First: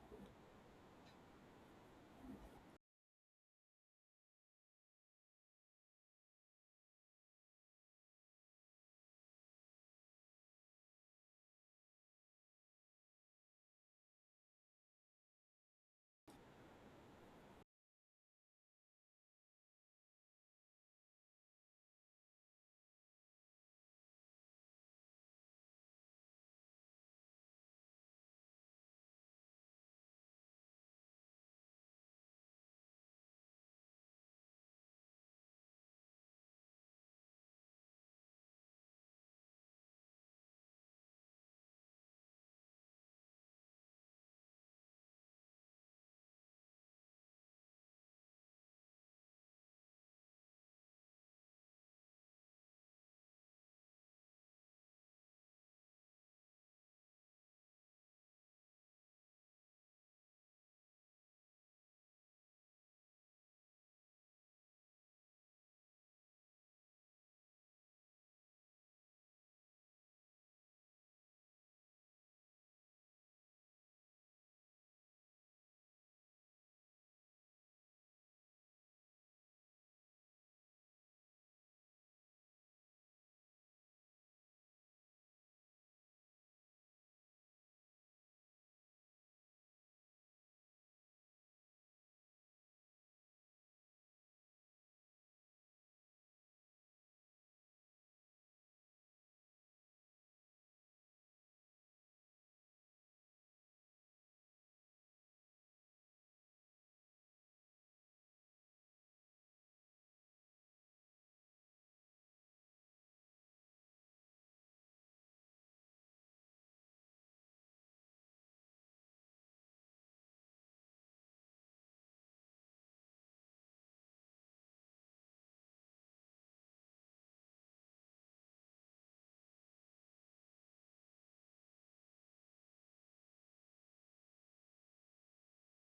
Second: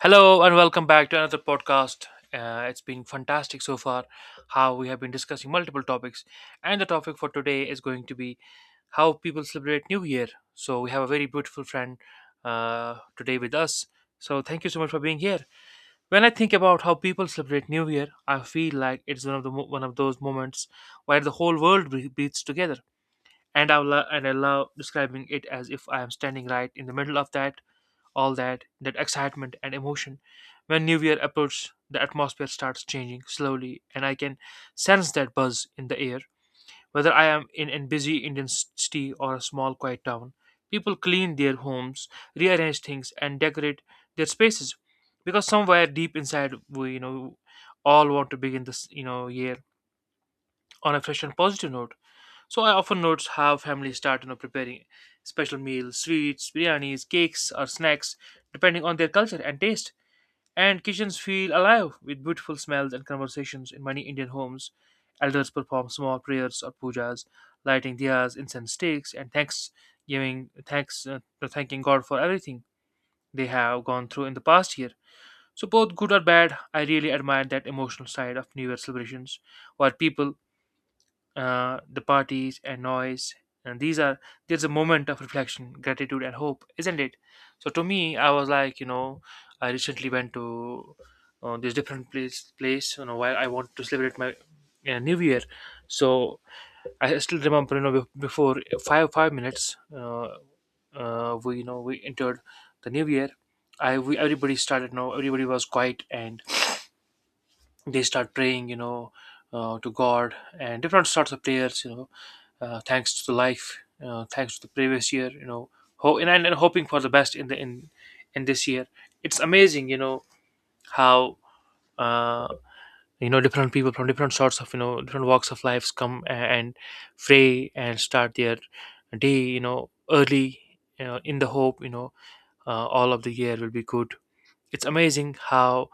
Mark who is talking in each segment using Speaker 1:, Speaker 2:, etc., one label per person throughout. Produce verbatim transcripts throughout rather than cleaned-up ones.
Speaker 1: Hello and welcome back to another podcast. Uh, it's been fantastic so far, how we have been discussing multiple topics, and the topic for today is going to be how people celebrate New Year. So, we have a very beautiful friend uh, today with us. So, thank you so much for being here. When I think about how people celebrate New Year, I feel like it's one of the mo- one of those moments where the whole world bre- breathes together. And I, lo- and I love describing it as if I am standing right in the middle of that, all that that excitement and emotion. When new year approaches, the atmosphere starts changing slowly, and I can sense that buzz in the air, whether I am in a busy Indian city or a small quiet town. People clean their homes, rearrange things, and decorate their spaces, because somewhere deep inside we you know all want to begin this you know year on a fresh and positive note. So I often notice how families start you know, preparing special meals, sweets, biryanis, cakes, or snacks, depending on their culture and taste. And kitchens feel alive with beautiful smells and conversations in many Indian homes. Elders perform small prayers or pujas, lighting diyas, incense sticks, and thanks giving thanks uh, thanking God for everything they have gone through in the past year. So both good or bad, I really admire that emotional side of New Year celebrations, where people, uh, the parties and noise, and these are there's a moment of reflection, gratitude, and hope, isn't it? So to me, I was like, you know I recently went to uh, this different place place you know, while I want to celebrate my uh, new year. So I still remember, you know, bef- before five five minutes, uh, uh, we, you know we entered the new year. I we, everybody started, you know everybody was quiet, and they start praying, you know, uh, to God. And different sorts of prayers, you know, uh, thanks to the life, uh, thanks to the previous year, you know, ho- and, and hoping for the best in the in in this year. It's amazing, you know, how uh, you know, different people from different sorts of, you know, different walks of lives come a- and pray and start their day, you know, early, you know, in the hope, you know, uh, all of the year will be good. It's amazing how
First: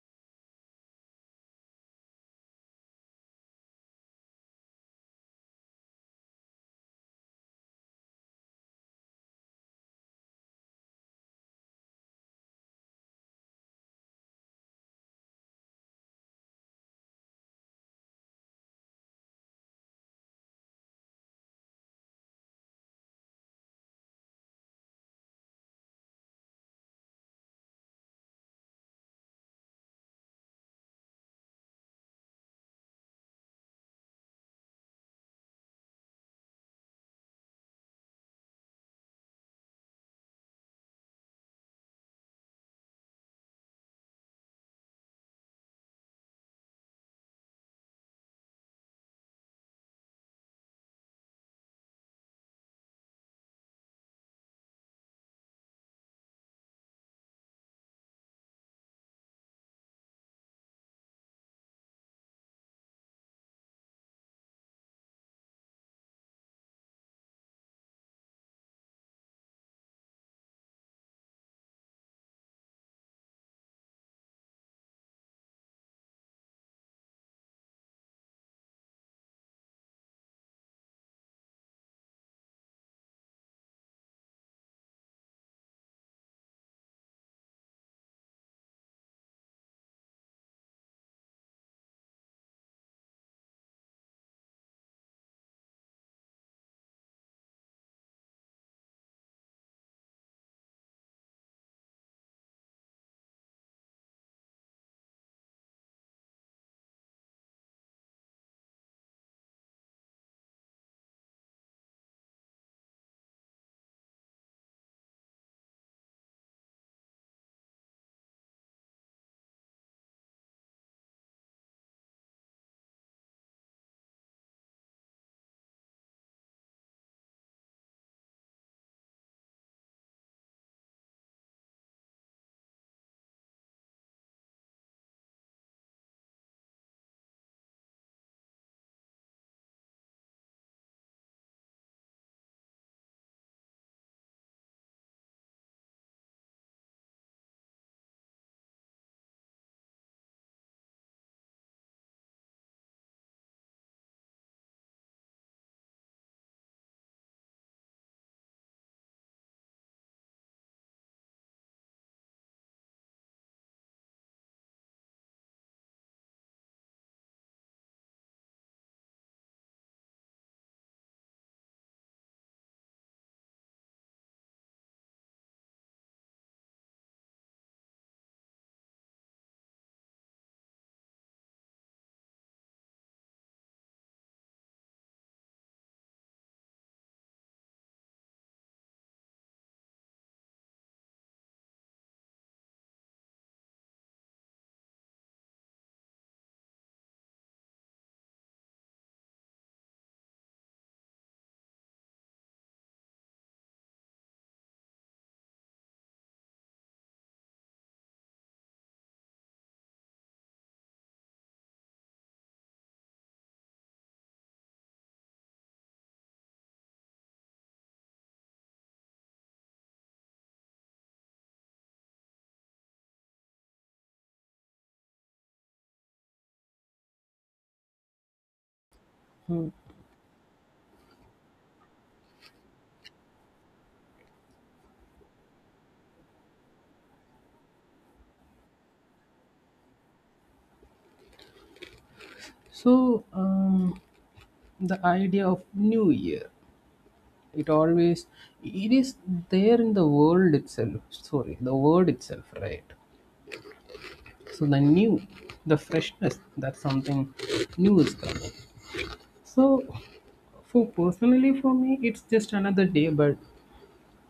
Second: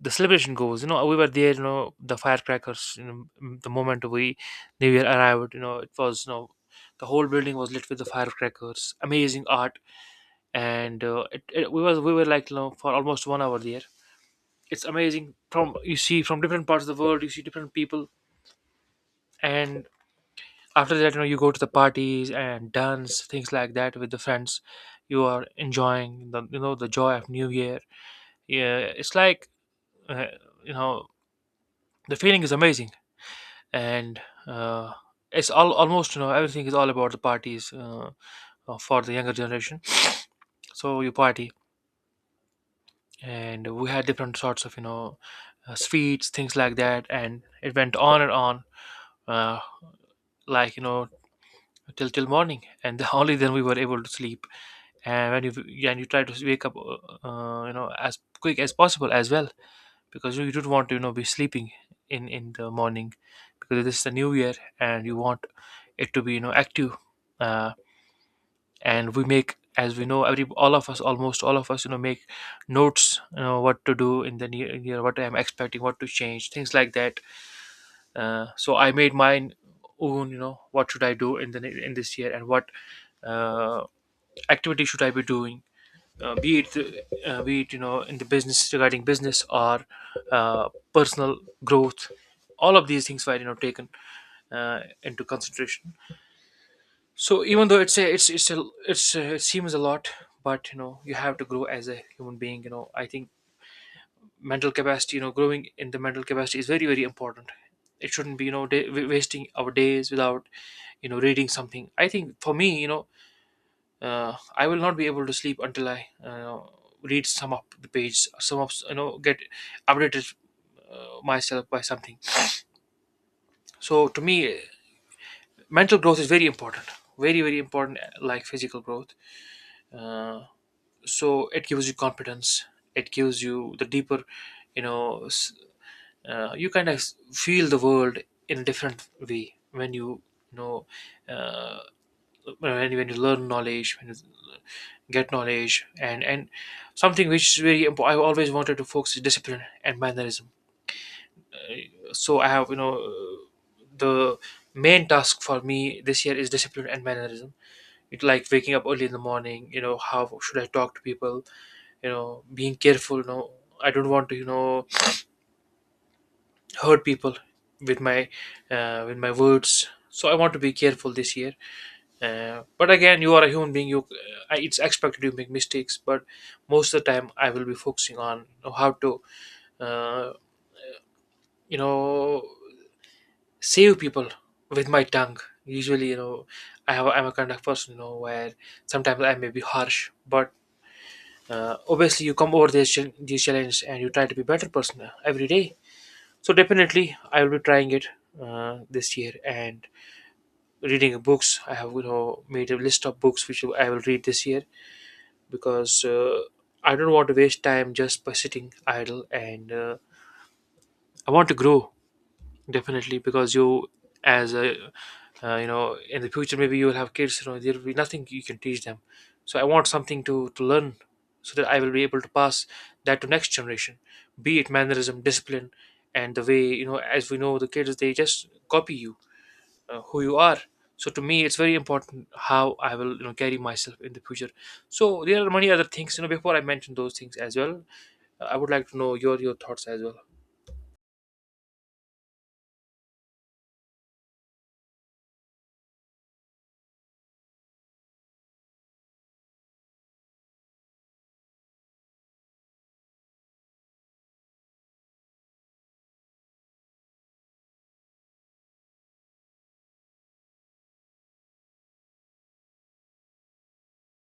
Speaker 1: the celebration goes. You know, we were there, you know, the firecrackers, you know, m- the moment we new year arrived, you know, it was, you know, the whole building was lit with the firecrackers. Amazing art. And uh, it, it, we was we were like, you know, for almost one hour there. It's amazing, from, you see, from different parts of the world, you see different people. And after that, you know, you go to the parties and dance, things like that, with the friends. You are enjoying the, you know, the joy of new year. Yeah, it's like, uh, you know, the feeling is amazing. And uh, it's all almost, you know, everything is all about the parties, uh, uh, for the younger generation. So you party, and we had different sorts of, you know, uh, sweets, things like that, and it went on and on, uh, like, you know, till till morning, and only then we were able to sleep. And when you and you try to wake up, uh, uh, you know, as quick as possible as well, because you don't want to, you know, be sleeping in in the morning, because this is the new year, and you want it to be, you know, active. uh, and we make, as we know, every, all of us, almost all of us, you know, make notes, you know, what to do in the near, near, what I'm expecting, what to change, things like that. Uh, so I made mine own, you know, what should I do in the ne- in this year, and what uh, activity should I be doing, uh, be it uh, be it, you know, in the business, regarding business, or uh, personal growth. All of these things were, you know, taken uh, into consideration. So, even though it's a, it's it's a, it's a, it seems a lot, but you know, you have to grow as a human being. You know, I think mental capacity, you know, growing in the mental capacity, is very very important. It shouldn't be, you know, day, wa- wasting our days without, you know, reading something. I think for me, you know, uh, I will not be able to sleep until I uh, read some up the page, some up, you know, get updated uh, myself by something. So to me, mental growth is very important, very very important, like physical growth. Uh, so it gives you confidence, it gives you the deeper, you know s- uh, you kind of feel the world in a different way, when you you know, uh, uh, when, when you learn knowledge, when you get knowledge. And and something which is very important, I always wanted to focus, is discipline and mannerism. Uh, so I have, you know, uh, the main task for me this year is discipline and mannerism. It, like waking up early in the morning, you know, how should I talk to people, you know, being careful, you know, I don't want to, you know, hurt people with my, uh, with my words. So I want to be careful this year, uh, but again, you are a human being, you, uh, it's expected you make mistakes, but most of the time I will be focusing on, you know, how to, uh, you know, save people with my tongue. Usually, you know, I have, I'm a kind of person, you know, where sometimes I may be harsh, but uh, obviously you come over these chal- these challenges, and you try to be better person uh, every day. So definitely I will be trying it uh, this year. And reading books, I have, you know, made a list of books which I will read this year, because uh, I don't want to waste time just by sitting idle. And uh, I want to grow, definitely, because you, as a, uh, you know, in the future maybe you will have kids, you know, there will be nothing you can teach them. So I want something to to learn, so that I will be able to pass that to next generation, be it mannerism, discipline, and the way, you know, as we know, the kids, they just copy you, uh, who you are. So to me, it's very important how I will, you know, carry myself in the future. So there are many other things, you know, before I mention those things as well, uh, I would like to know your your thoughts as well.
Speaker 2: So um, the idea of New Year, it always it is there in the world itself. Sorry, the word itself, right? So the new, the freshness that something new is coming. So for personally for me, it's just another day, but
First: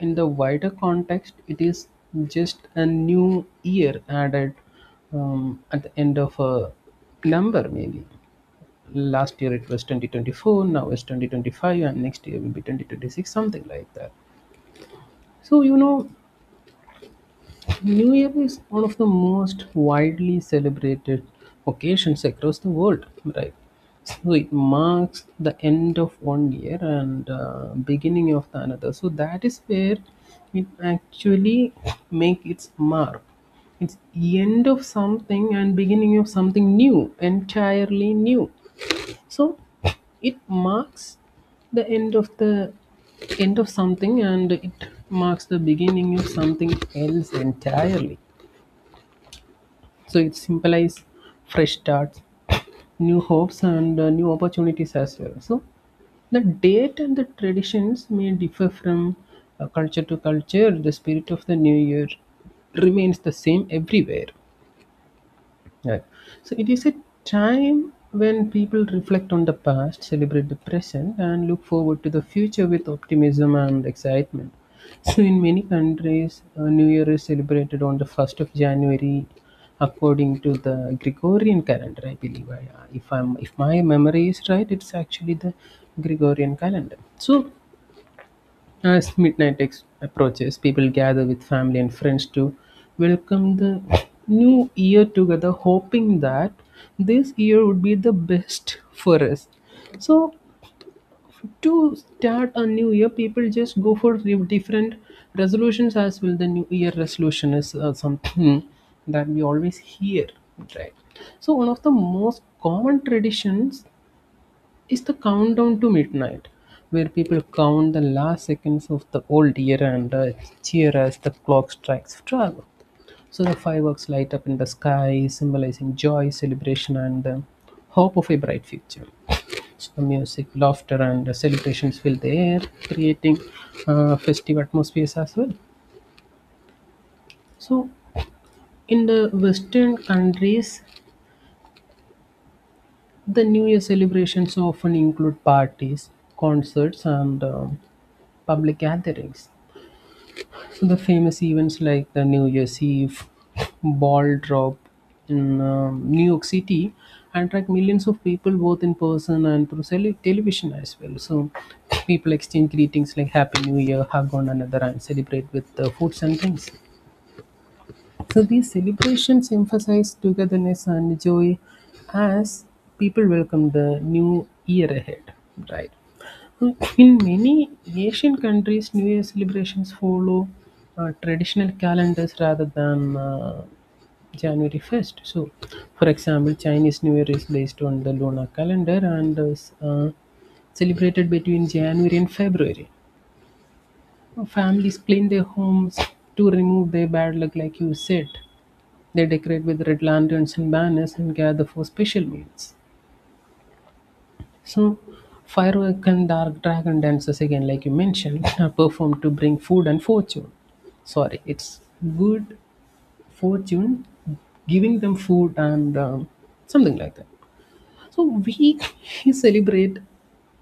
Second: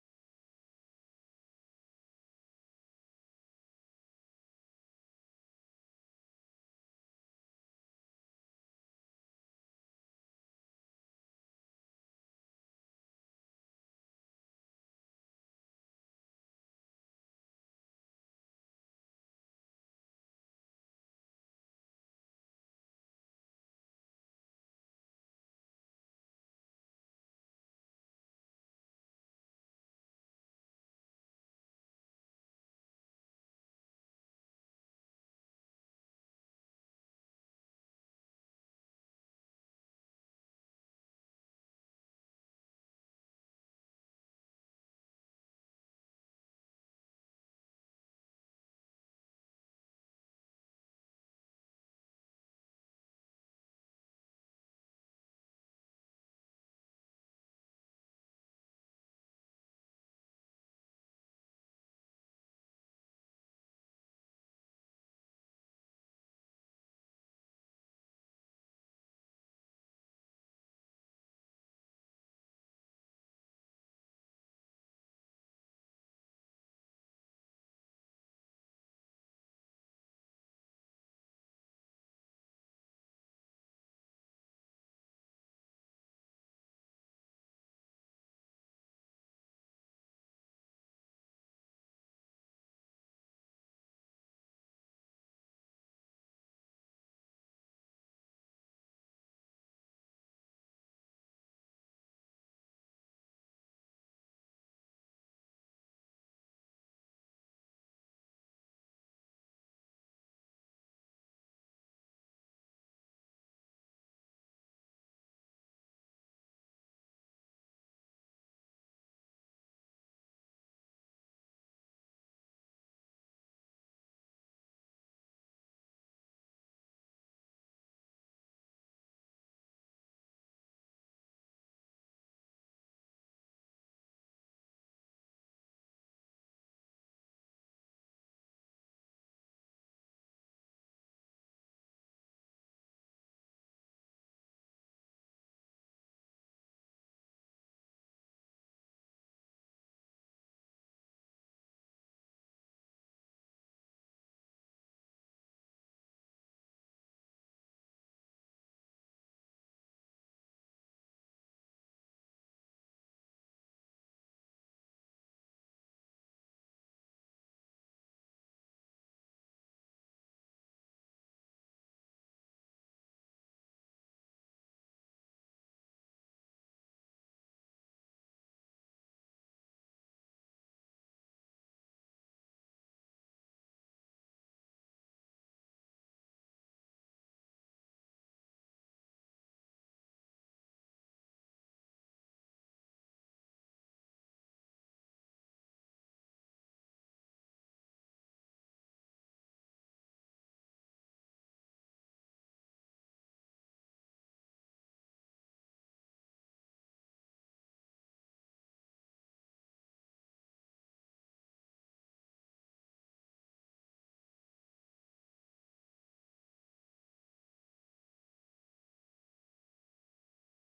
Speaker 2: in the wider context, it is just a new year added um, at the end of a number maybe. Last year it was twenty twenty-four, now it's twenty twenty-five, and next year will be twenty twenty-six, something like that. So you know, new year is one of the most widely celebrated occasions across the world, right? So it marks the end of one year and uh, beginning of the another. So that is where it actually make its mark. It's the end of something and beginning of something new, entirely new. So it marks the end of the end of something, and it marks the beginning of something else entirely. So it symbolizes fresh starts, new hopes, and uh, new opportunities as well. So the date and the traditions may differ from uh, culture to culture. The spirit of the new year remains the same everywhere, right. So it is a time when people reflect on the past, celebrate the present, and look forward to the future with optimism and excitement. So in many countries, uh, New Year is celebrated on the first of January according to the Gregorian calendar, I believe. I, if I'm if my memory is right, it's actually the Gregorian calendar. So as midnight ex- approaches, people gather with family and friends to welcome the new year together, hoping that this year would be the best for us. So, to start a new year, people just go for re- different resolutions as well. The new year resolution is uh, something that we always hear, right? So, one of the most common traditions is the countdown to midnight, where people count the last seconds of the old year and uh, cheer as the clock strikes twelve. So the fireworks light up in the sky, symbolizing joy, celebration, and uh, hope of a bright future. So the music, laughter, and uh, celebrations fill the air, creating uh, festive atmospheres as well. So, in the Western countries, the New Year celebrations often include parties, concerts, and um, public gatherings. So the famous events like the New Year's Eve ball drop in um, New York City attract millions of people both in person and through tele- television as well. So people exchange greetings like Happy New Year, hug one another, and celebrate with uh, foods and drinks. So these celebrations emphasize togetherness and joy as people welcome the new year ahead, right? In many Asian countries, New Year celebrations follow uh, traditional calendars rather than uh, January first. So, for example, Chinese New Year is based on the lunar calendar and is uh, celebrated between January and February. Uh, Families clean their homes to remove their bad luck, like you said. They decorate with red lanterns and banners and gather for special meals. So, firework and dark dragon dances again, like you mentioned, are performed to bring food and fortune. Sorry, it's good fortune, giving them food and um, something like that. So we celebrate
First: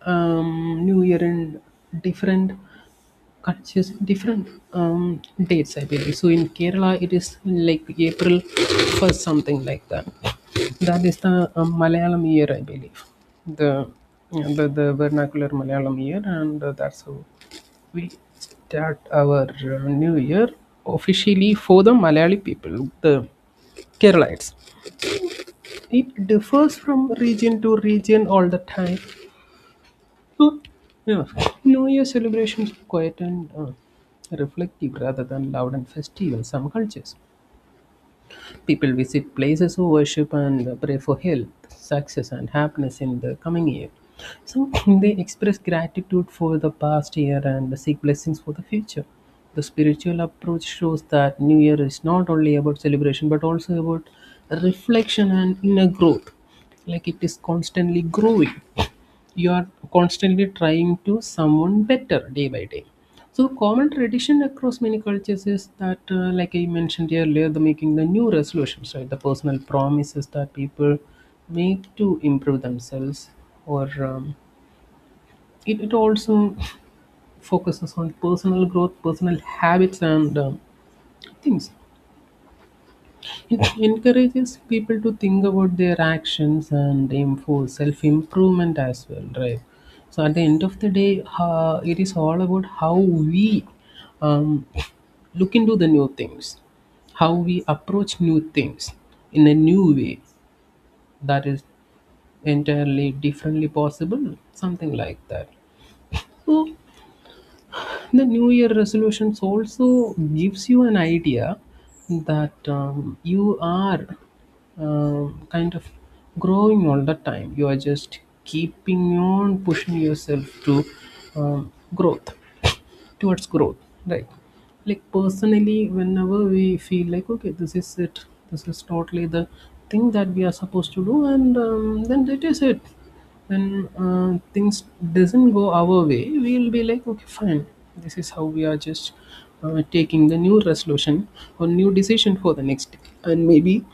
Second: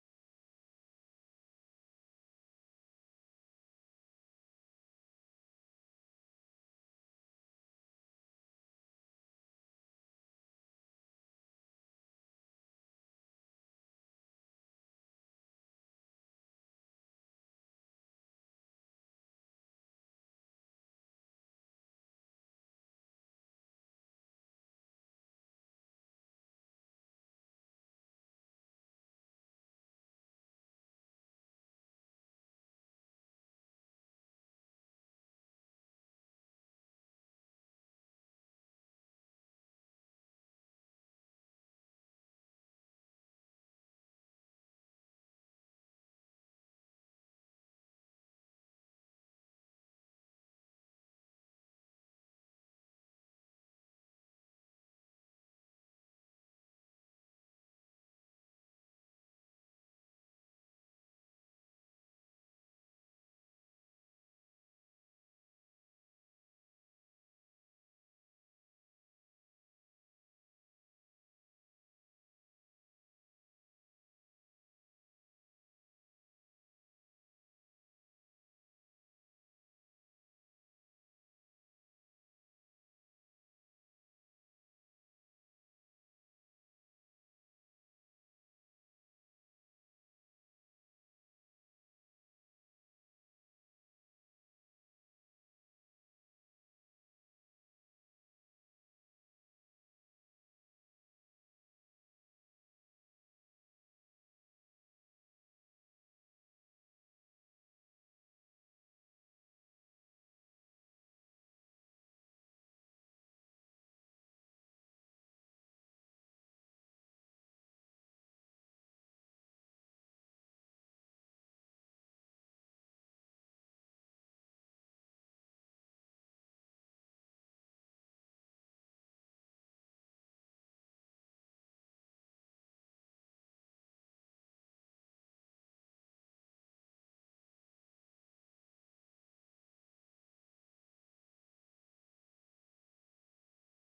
Speaker 2: um, New Year in different cuts using different um, dates, I believe. So in Kerala, it is like April first, something like that. That is the um, Malayalam year, I believe. The, yeah, the the vernacular Malayalam year, and uh, that's how we start our uh, new year officially for the Malayali people, the Keralites. It differs from region to region all the time, so, yeah, New Year celebrations are quiet and uh, reflective rather than loud and festive in some cultures. People visit places of worship and pray for health, success, and happiness in the coming year. So, they express gratitude for the past year and seek blessings for the future. The spiritual approach shows that New Year is not only about celebration but also about reflection and inner growth. Like it is constantly growing, you are constantly trying to someone better day by day. So common tradition across many cultures is that uh, like I mentioned earlier, the making the new resolutions, right? The personal promises that people make to improve themselves, or um, it, it also focuses on personal growth, personal habits, and um, things. It encourages people to think about their actions and aim for self improvement as well, right? So at the end of the day, uh, it is all about how we um, look into the new things, how we approach new things in a new way that is entirely differently possible, something like that. So the new year resolutions also gives you an idea that um, you are um kind of growing all the time. You are just keeping on pushing yourself to um, growth, towards growth, right? Like personally whenever we feel like okay, this is it, this is totally the thing that we are supposed to do, and um, then that is it. When uh, things doesn't go our way, we'll be like okay fine, this is how we are just uh, taking the new resolution or new decision for the next day, and maybe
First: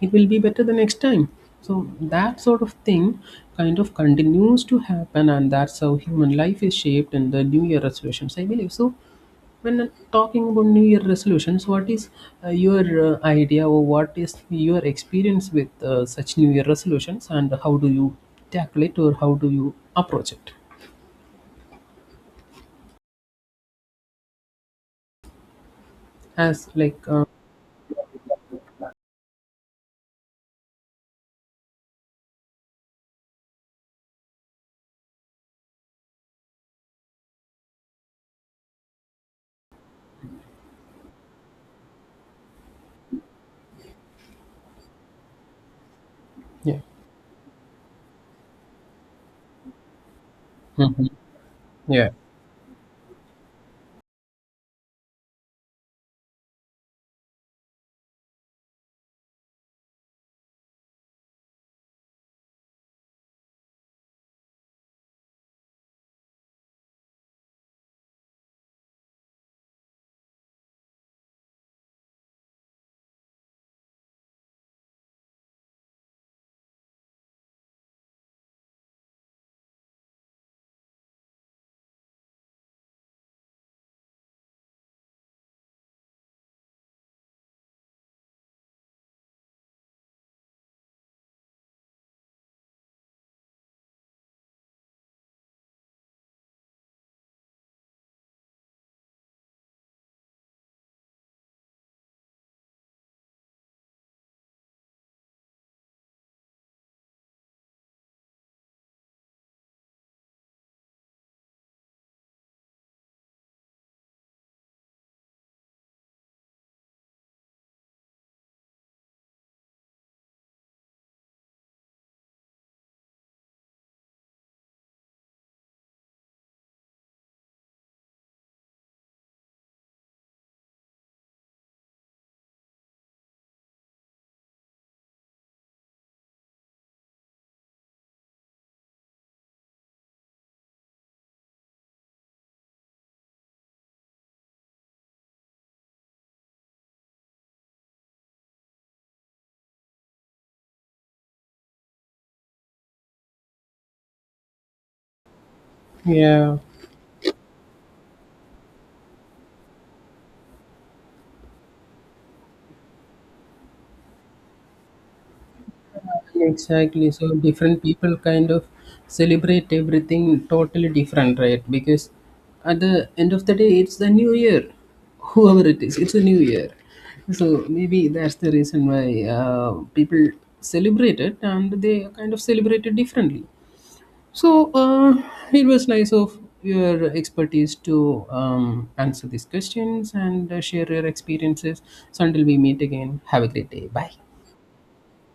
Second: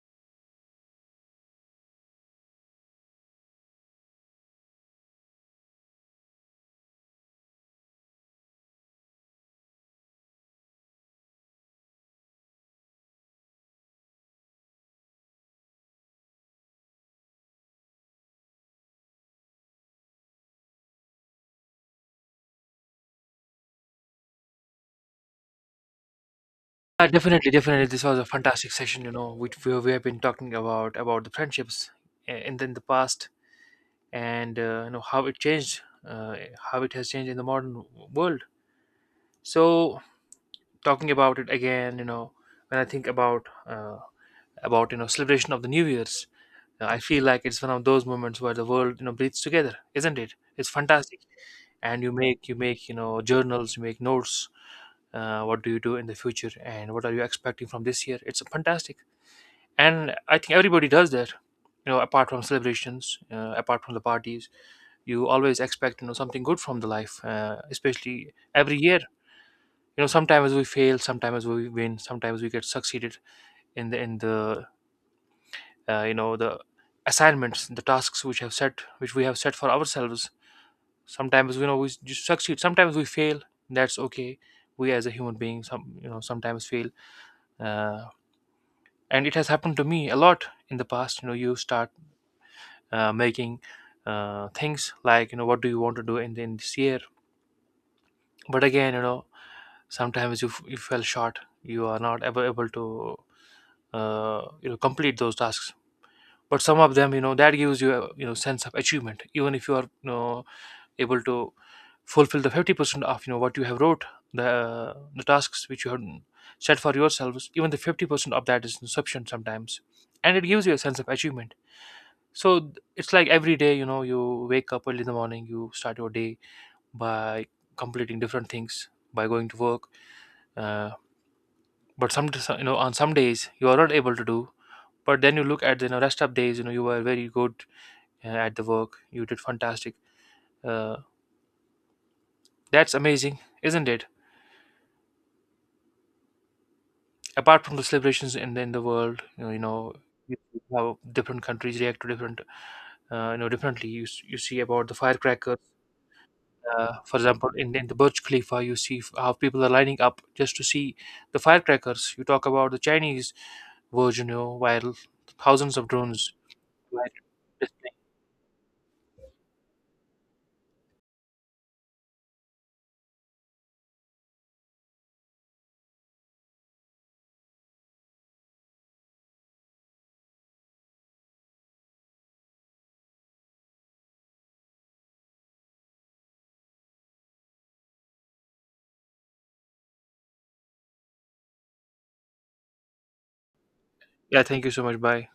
Speaker 2: it will be better the next time. So that sort of thing kind of continues to happen, and that's how human life is shaped in the new year resolutions, I believe. So when talking about new year resolutions, what is uh, your uh, idea, or what is your experience with uh, such new year resolutions, and how do you tackle it, or how do you approach it as like
Speaker 1: Yeah,
Speaker 2: uh,
Speaker 1: definitely, definitely. This was a fantastic session. You know, we we, we have been talking about about the friendships uh, in the, in the past, and uh, you know how it changed, uh, how it has changed in the modern world. So, talking about it again, you know, when I think about, uh, about, you know, celebration of the New Year's,
Speaker 2: yeah,
Speaker 1: uh, I feel like it's one of those moments where the world, you know, breathes together, isn't it? It's fantastic, and
Speaker 2: yeah,
Speaker 1: you make you make, you know, journals, you make notes. Uh, what do you do in the future, and what are you expecting from this year? It's fantastic. And I think everybody does that, you know, apart from celebrations, uh, apart from the parties. You always expect, you know, something good from the life, uh, especially every year. You know, sometimes we fail, sometimes we win, sometimes we get succeeded in the in the uh, you know, the assignments, the tasks which have set, which we have set for ourselves. Sometimes, you know, we just succeed, sometimes we fail. That's okay. We, as a human being, some, you know, sometimes fail, uh, and it has happened to me a lot in the past. You know, you start uh, making, uh, things like, you know, what do you want to do in, in this year. But again, you know, sometimes you, f- you fell short, you are not ever able to, uh, you know, complete those tasks. But some of them, you know, that gives you a, you know, sense of achievement, even if you are, you know, able to fulfill the fifty percent of, you know, what you have wrote, the the tasks which you have set for yourselves. Even the fifty percent of that is inception sometimes, and it gives you a sense of achievement. So th- it's like every day, you know, you wake up early in the morning, you start your day by completing different things, by going to work, uh, but some so- you know, on some days you are not able to do. But then you look at the, you know, rest of days, you know, you were very good uh, at the work, you did fantastic. uh, that's amazing, isn't it? Apart from the celebrations in, in the world, you know, you know, you see how different countries react to different, uh, you know, differently. You, s- you see about the firecrackers.
Speaker 2: yeah.
Speaker 1: Uh, for example, in, in the Burj Khalifa, you see, f- how people are lining up just to see the firecrackers. You talk about the Chinese version, you know, while thousands of drones. fly-
Speaker 2: Exactly. So different people kind of celebrate everything totally different, right? Because at the end of the day, it's the new year. Whoever it is, it's a new year. So maybe that's the reason why uh, people celebrate it, and they kind of celebrate it differently. So uh, it was nice of your expertise to um, answer these questions and uh, share your experiences. So until we meet again, have a great day. Bye.
Speaker 1: Yeah, thank you so much. Bye.